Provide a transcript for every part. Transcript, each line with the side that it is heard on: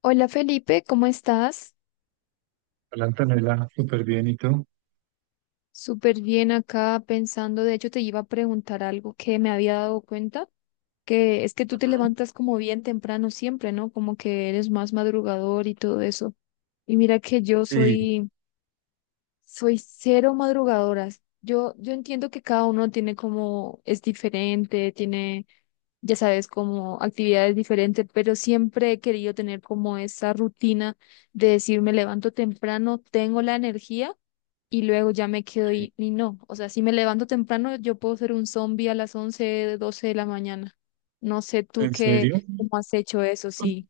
left: Hola Felipe, ¿cómo estás?
right: Hola Antonella, súper bien, ¿y tú?
left: Súper bien acá pensando, de hecho te iba a preguntar algo que me había dado cuenta, que es que tú te levantas como bien temprano siempre, ¿no? Como que eres más madrugador y todo eso. Y mira que yo
right: Sí,
left: soy cero madrugadoras. Yo entiendo que cada uno tiene como, es diferente, tiene, ya sabes, como actividades diferentes, pero siempre he querido tener como esa rutina de decir, me levanto temprano, tengo la energía y luego ya me quedo
right: sí.
left: y no. O sea, si me levanto temprano, yo puedo ser un zombie a las 11 12 de la mañana. No sé tú
right: ¿En
left: qué,
right: serio?
left: cómo has hecho eso, sí.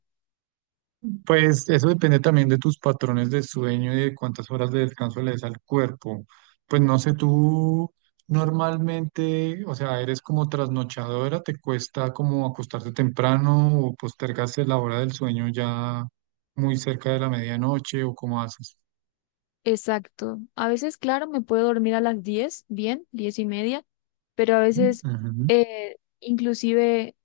right: Pues eso depende también de tus patrones de sueño y de cuántas horas de descanso le des al cuerpo. Pues no sé, tú normalmente, o sea, eres como trasnochadora, ¿te cuesta como acostarte temprano o postergas la hora del sueño ya muy cerca de la medianoche o cómo haces?
left: Exacto. A veces, claro, me puedo dormir a las 10, bien, 10:30, pero a veces
right: Ujú.
left: inclusive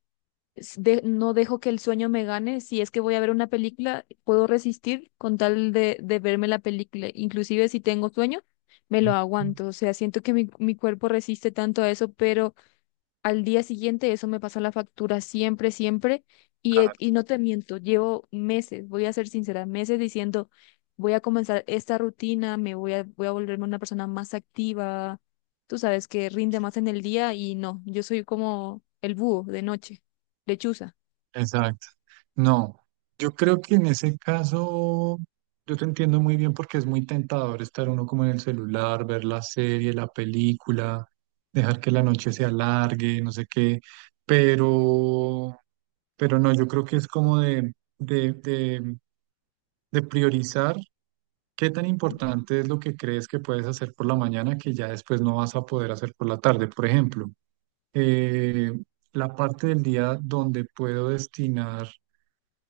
left: no dejo que el sueño me gane. Si es que voy a ver una película, puedo resistir con tal de verme la película. Inclusive si tengo sueño, me lo
right: Ujú.
left: aguanto. O sea, siento que mi cuerpo resiste tanto a eso, pero al día siguiente eso me pasa la factura siempre, siempre. Y no te miento, llevo meses, voy a ser sincera, meses diciendo, voy a comenzar esta rutina, me voy a volverme una persona más activa, tú sabes, que rinde más en el día y no, yo soy como el búho de noche, lechuza.
right: Exacto. No, yo creo que en ese caso yo te entiendo muy bien porque es muy tentador estar uno como en el celular, ver la serie, la película, dejar que la noche se alargue, no sé qué, pero, pero no, yo creo que es como de, de, de priorizar qué tan importante es lo que crees que puedes hacer por la mañana que ya después no vas a poder hacer por la tarde. Por ejemplo, eh, la parte del día donde puedo destinar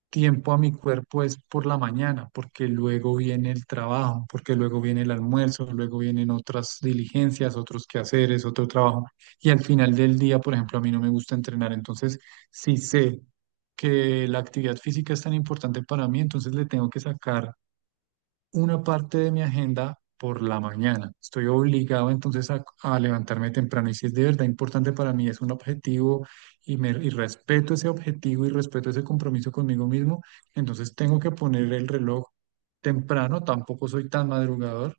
right: tiempo a mi cuerpo es por la mañana, porque luego viene el trabajo, porque luego viene el almuerzo, luego vienen otras diligencias, otros quehaceres, otro trabajo. Y al final del día, por ejemplo, a mí no me gusta entrenar, entonces sí sé que la actividad física es tan importante para mí, entonces le tengo que sacar una parte de mi agenda por la mañana. Estoy obligado entonces a levantarme temprano y si es de verdad importante para mí, es un objetivo y respeto ese objetivo y respeto ese compromiso conmigo mismo, entonces tengo que poner el reloj temprano, tampoco soy tan madrugador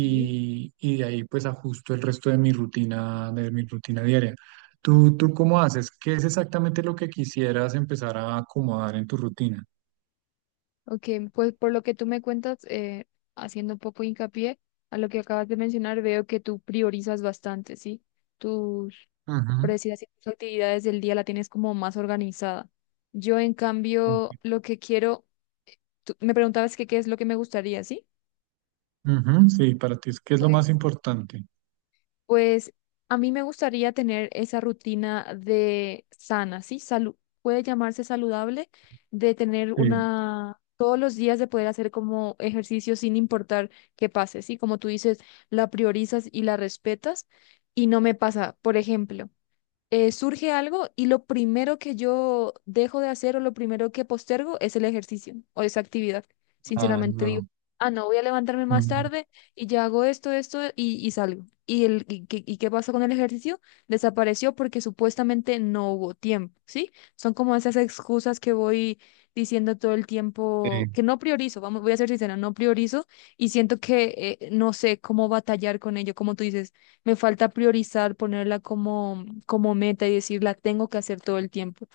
left: Sí,
right: y de ahí pues ajusto el resto de mi rutina diaria. ¿Tú cómo haces? ¿Qué es exactamente lo que quisieras empezar a acomodar en tu rutina?
left: ok, pues por lo que tú me cuentas, haciendo un poco hincapié a lo que acabas de mencionar, veo que tú priorizas bastante, ¿sí? tus Por
right: Ujú.
left: decir así, tus actividades del día la tienes como más organizada. Yo, en
right: Ok.
left: cambio, lo que quiero, tú me preguntabas que qué es lo que me gustaría, ¿sí?
right: Ujú, sí, para ti es que es lo más
left: Pues,
right: importante.
left: pues a mí me gustaría tener esa rutina de sana, ¿sí? Salud, puede llamarse saludable, de tener
right: Sí.
left: una, todos los días de poder hacer como ejercicio sin importar qué pase, ¿sí? Como tú dices, la priorizas y la respetas y no me pasa, por ejemplo. Surge algo y lo primero que yo dejo de hacer o lo primero que postergo es el ejercicio o esa actividad.
right: Ah,
left: Sinceramente digo,
right: no.
left: ah, no, voy a levantarme más
right: Mm,
left: tarde y ya hago esto, esto y salgo. ¿Y qué pasa con el ejercicio? Desapareció porque supuestamente no hubo tiempo, ¿sí? Son como esas excusas que voy diciendo todo el
right: sí.
left: tiempo, que no priorizo, vamos, voy a ser sincera, no priorizo y siento que no sé cómo batallar con ello, como tú dices me falta priorizar, ponerla como meta y decir, la tengo que hacer todo el tiempo.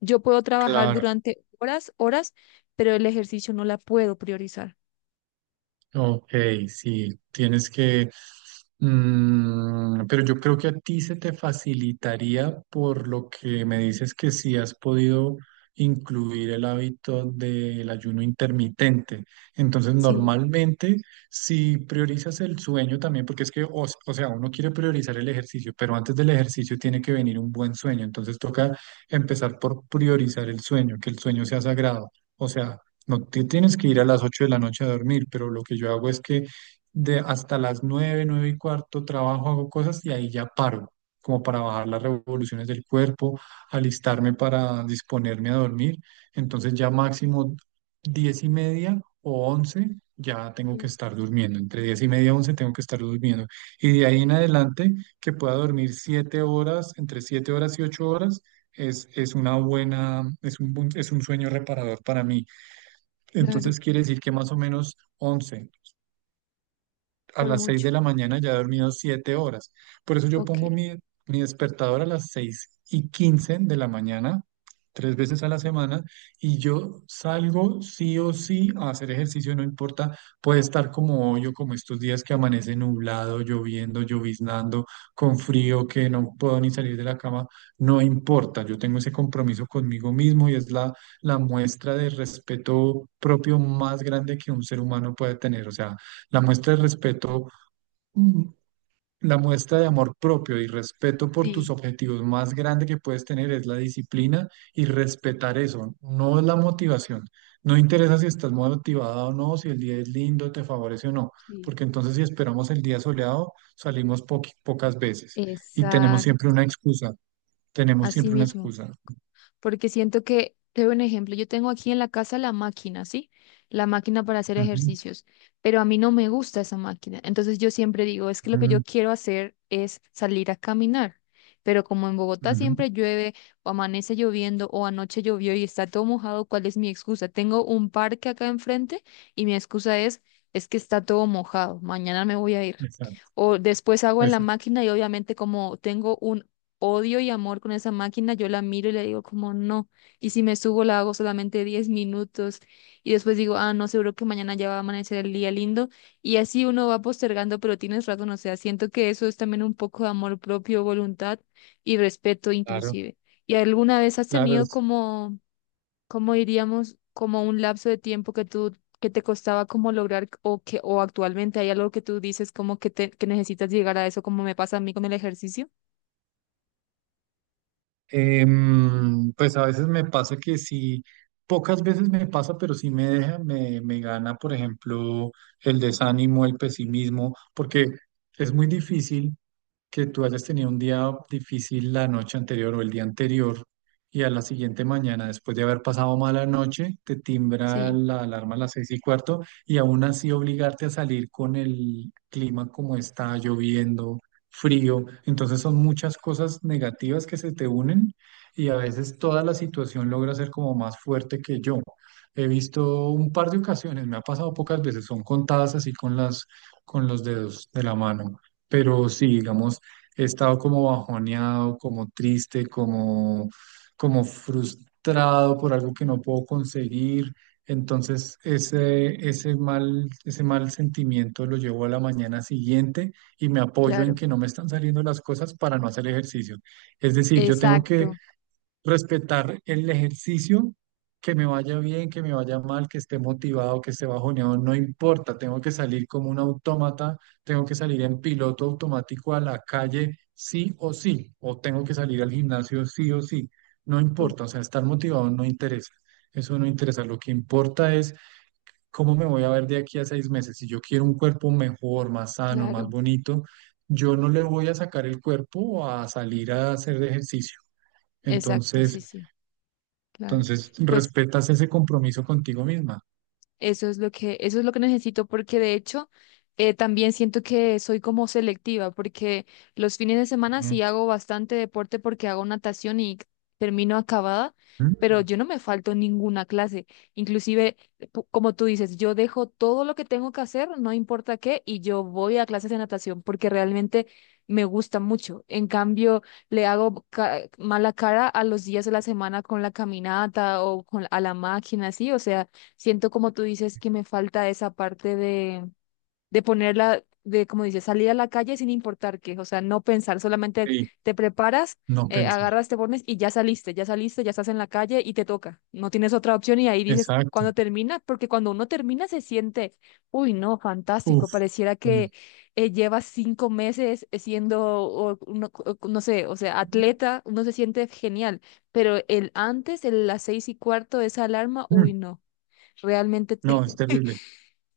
left: Yo puedo trabajar
right: Claro.
left: durante horas, horas, pero el ejercicio no la puedo priorizar.
right: Ok, sí, tienes que, pero yo creo que a ti se te facilitaría por lo que me dices que sí has podido incluir el hábito del ayuno intermitente. Entonces,
left: Sí,
right: normalmente, si priorizas el sueño también, porque es que, o sea, uno quiere priorizar el ejercicio, pero antes del ejercicio tiene que venir un buen sueño. Entonces, toca empezar por priorizar el sueño, que el sueño sea sagrado. O sea, no te tienes que ir a las 8 de la noche a dormir, pero lo que yo hago es que de hasta las nueve y cuarto trabajo, hago cosas y ahí ya paro, como para bajar las revoluciones del cuerpo, alistarme para disponerme a dormir. Entonces ya máximo 10:30 o 11 ya tengo que
left: sí,
right: estar durmiendo. Entre 10:30 y 11 tengo que estar durmiendo. Y de ahí en adelante que pueda dormir 7 horas, entre 7 horas y 8 horas. Es una buena, es un, es un sueño reparador para mí.
left: claro,
right: Entonces quiere decir que más o menos 11 a
left: por
right: las 6 de
left: mucho.
right: la mañana ya he dormido 7 horas. Por eso yo
left: Ok,
right: pongo mi despertador a las 6:15 de la mañana, 3 veces a la semana, y yo salgo sí o sí a hacer ejercicio, no importa, puede estar como hoy o como estos días que amanece nublado, lloviendo, lloviznando, con frío, que no puedo ni salir de la cama, no importa, yo tengo ese compromiso conmigo mismo y es la muestra de respeto propio más grande que un ser humano puede tener, o sea, la muestra de respeto, mm, la muestra de amor propio y respeto por tus
left: sí,
right: objetivos más grande que puedes tener es la disciplina y respetar eso, no es la motivación. No interesa si estás motivada o no, si el día es lindo, te favorece o no,
left: sí,
right: porque entonces si esperamos el día soleado, salimos pocas veces y tenemos siempre
left: exacto,
right: una excusa, tenemos
left: así
right: siempre una
left: mismo.
right: excusa.
left: Porque siento que, te doy un ejemplo, yo tengo aquí en la casa la máquina, ¿sí? La máquina para hacer
right: Ujú,
left: ejercicios, pero a mí no me gusta esa máquina. Entonces yo siempre digo, es que lo que yo quiero hacer es salir a caminar. Pero como en
right: ujú,
left: Bogotá
right: ujú.
left: siempre llueve o amanece lloviendo o anoche llovió y está todo mojado, ¿cuál es mi excusa? Tengo un parque acá enfrente y mi excusa es que está todo mojado, mañana me voy a ir.
right: Exacto,
left: O después hago en la
right: exacto.
left: máquina y obviamente como tengo un odio y amor con esa máquina, yo la miro y le digo como no, y si me subo la hago solamente 10 minutos y después digo, ah, no, seguro que mañana ya va a amanecer el día lindo y así uno va postergando, pero tienes razón, o sea, siento que eso es también un poco de amor propio, voluntad y respeto
right: Claro,
left: inclusive. ¿Y alguna vez has
right: claro.
left: tenido como, como diríamos, como un lapso de tiempo que tú que te costaba como lograr o que o actualmente hay algo que tú dices como que te que necesitas llegar a eso como me pasa a mí con el ejercicio?
right: Pues a veces me pasa que sí, pocas veces me pasa, pero sí me deja, me gana, por ejemplo, el desánimo, el pesimismo, porque es muy difícil que tú hayas tenido un día difícil la noche anterior o el día anterior y a la siguiente mañana, después de haber pasado mala noche, te timbra
left: Sí,
right: la alarma a las 6:15 y aún así obligarte a salir con el clima como está, lloviendo, frío. Entonces son muchas cosas negativas que se te unen y a veces toda la situación logra ser como más fuerte que yo. He visto un par de ocasiones, me ha pasado pocas veces, son contadas así con las, con los dedos de la mano. Pero sí, digamos, he estado como bajoneado, como triste, como, como frustrado por algo que no puedo conseguir. Entonces, ese mal sentimiento lo llevo a la mañana siguiente y me apoyo en
left: claro.
right: que no me están saliendo las cosas para no hacer ejercicio. Es decir, yo tengo que
left: Exacto,
right: respetar el ejercicio, que me vaya bien, que me vaya mal, que esté motivado, que esté bajoneado, no importa, tengo que salir como un autómata, tengo que salir en piloto automático a la calle sí o sí, o tengo que salir al gimnasio sí o sí, no
left: uf,
right: importa, o sea, estar motivado no interesa. Eso no interesa, lo que importa es cómo me voy a ver de aquí a 6 meses. Si yo quiero un cuerpo mejor, más sano, más
left: claro,
right: bonito, yo no le voy a sacar el cuerpo a salir a hacer ejercicio.
left: exacto,
right: Entonces,
left: sí, sí, claro.
right: entonces,
left: Pues
right: respetas ese compromiso contigo misma.
left: Eso es lo que, eso es lo que necesito, porque de hecho también siento que soy como selectiva, porque los fines de semana sí
right: Ujú.
left: hago bastante deporte porque hago natación y termino acabada, pero
right: Mm.
left: yo no me falto ninguna clase. Inclusive, como tú dices, yo dejo todo lo que tengo que hacer, no importa qué, y yo voy a clases de natación porque realmente me gusta mucho. En cambio, le hago mala cara a los días de la semana con la caminata o con, a la máquina, así, o sea. Siento como tú dices que me falta esa parte de ponerla, de como dices, salir a la calle sin importar qué, o sea, no pensar, solamente
right: Sí,
left: te preparas,
right: no pensé.
left: agarras, te pones y ya saliste, ya saliste, ya estás en la calle y te toca, no tienes otra opción y ahí dices,
right: Exacto.
left: cuando termina, porque cuando uno termina se siente, uy, no, fantástico,
right: Uf.
left: pareciera que
right: Mm.
left: llevas 5 meses siendo, no sé, o sea, atleta, uno se siente genial, pero el antes, el, las 6:15, esa alarma,
right: Mm.
left: uy, no. Realmente
right: No, es terrible.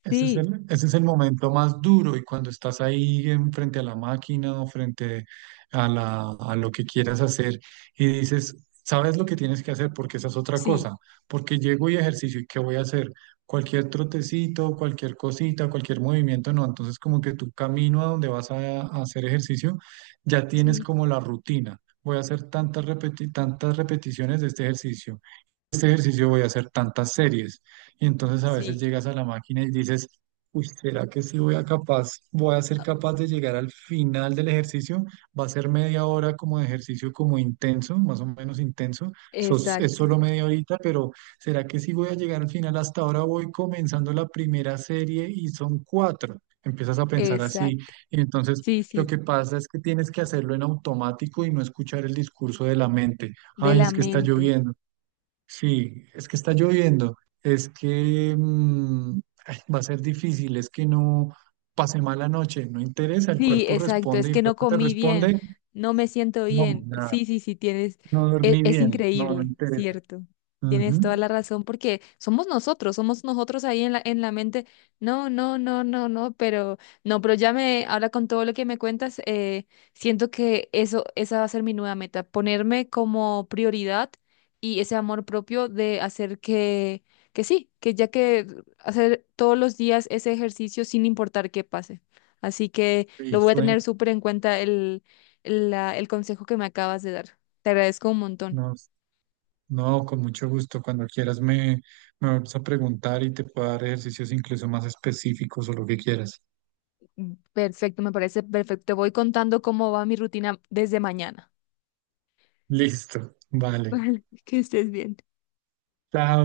right: Ese es
left: sí,
right: el, ese es el momento más duro y cuando estás ahí frente a la máquina o frente a lo que quieras hacer y dices, sabes lo que tienes que hacer porque esa es otra
left: sí,
right: cosa, porque llego y ejercicio y ¿qué voy a hacer? Cualquier trotecito, cualquier cosita, cualquier movimiento, no. Entonces como que tu camino a donde vas a hacer ejercicio ya tienes
left: sí,
right: como la rutina. Voy a hacer tantas repeticiones de este ejercicio. Este ejercicio voy a hacer tantas series. Y entonces a veces
left: sí,
right: llegas a la máquina y dices, uy, ¿será que sí voy a ser capaz de llegar al final del ejercicio? Va a ser media hora como de ejercicio como intenso, más o menos intenso. Es
left: exacto,
right: solo media horita, pero ¿será que sí voy a llegar al final? Hasta ahora voy comenzando la primera serie y son cuatro. Empiezas a pensar así
left: exacto.
right: y entonces
left: Sí,
right: lo
left: sí,
right: que pasa es que tienes que hacerlo en automático y no escuchar el discurso de la mente.
left: de
right: Ay,
left: la
right: es que está
left: mente.
right: lloviendo. Sí, es que está lloviendo, es que ay, va a ser difícil, es que no pasé mala noche, no interesa, el
left: Sí,
right: cuerpo
left: exacto, es
right: responde y el
left: que no
right: cuerpo te
left: comí bien,
right: responde,
left: no me siento
right: no,
left: bien.
right: nada,
left: Sí, sí, sí, tienes,
right: no dormí
left: es,
right: bien, no, no
left: increíble,
right: interesa.
left: cierto. Tienes
right: Ujú,
left: toda la razón porque somos nosotros ahí en la, mente. No, no, no, no, no, pero no, pero ya me, ahora con todo lo que me cuentas, siento que eso, esa va a ser mi nueva meta, ponerme como prioridad y ese amor propio de hacer que sí, que ya que hacer todos los días ese ejercicio sin importar qué pase. Así que lo
right: sí,
left: voy a
right: sueño,
left: tener súper en cuenta el consejo que me acabas de dar. Te agradezco un montón.
right: no, no, con mucho gusto, cuando quieras me vas a preguntar y te puedo dar ejercicios incluso más específicos o lo que quieras.
left: Perfecto, me parece perfecto. Te voy contando cómo va mi rutina desde mañana.
right: Listo, vale.
left: Vale, que estés bien.
right: Chao.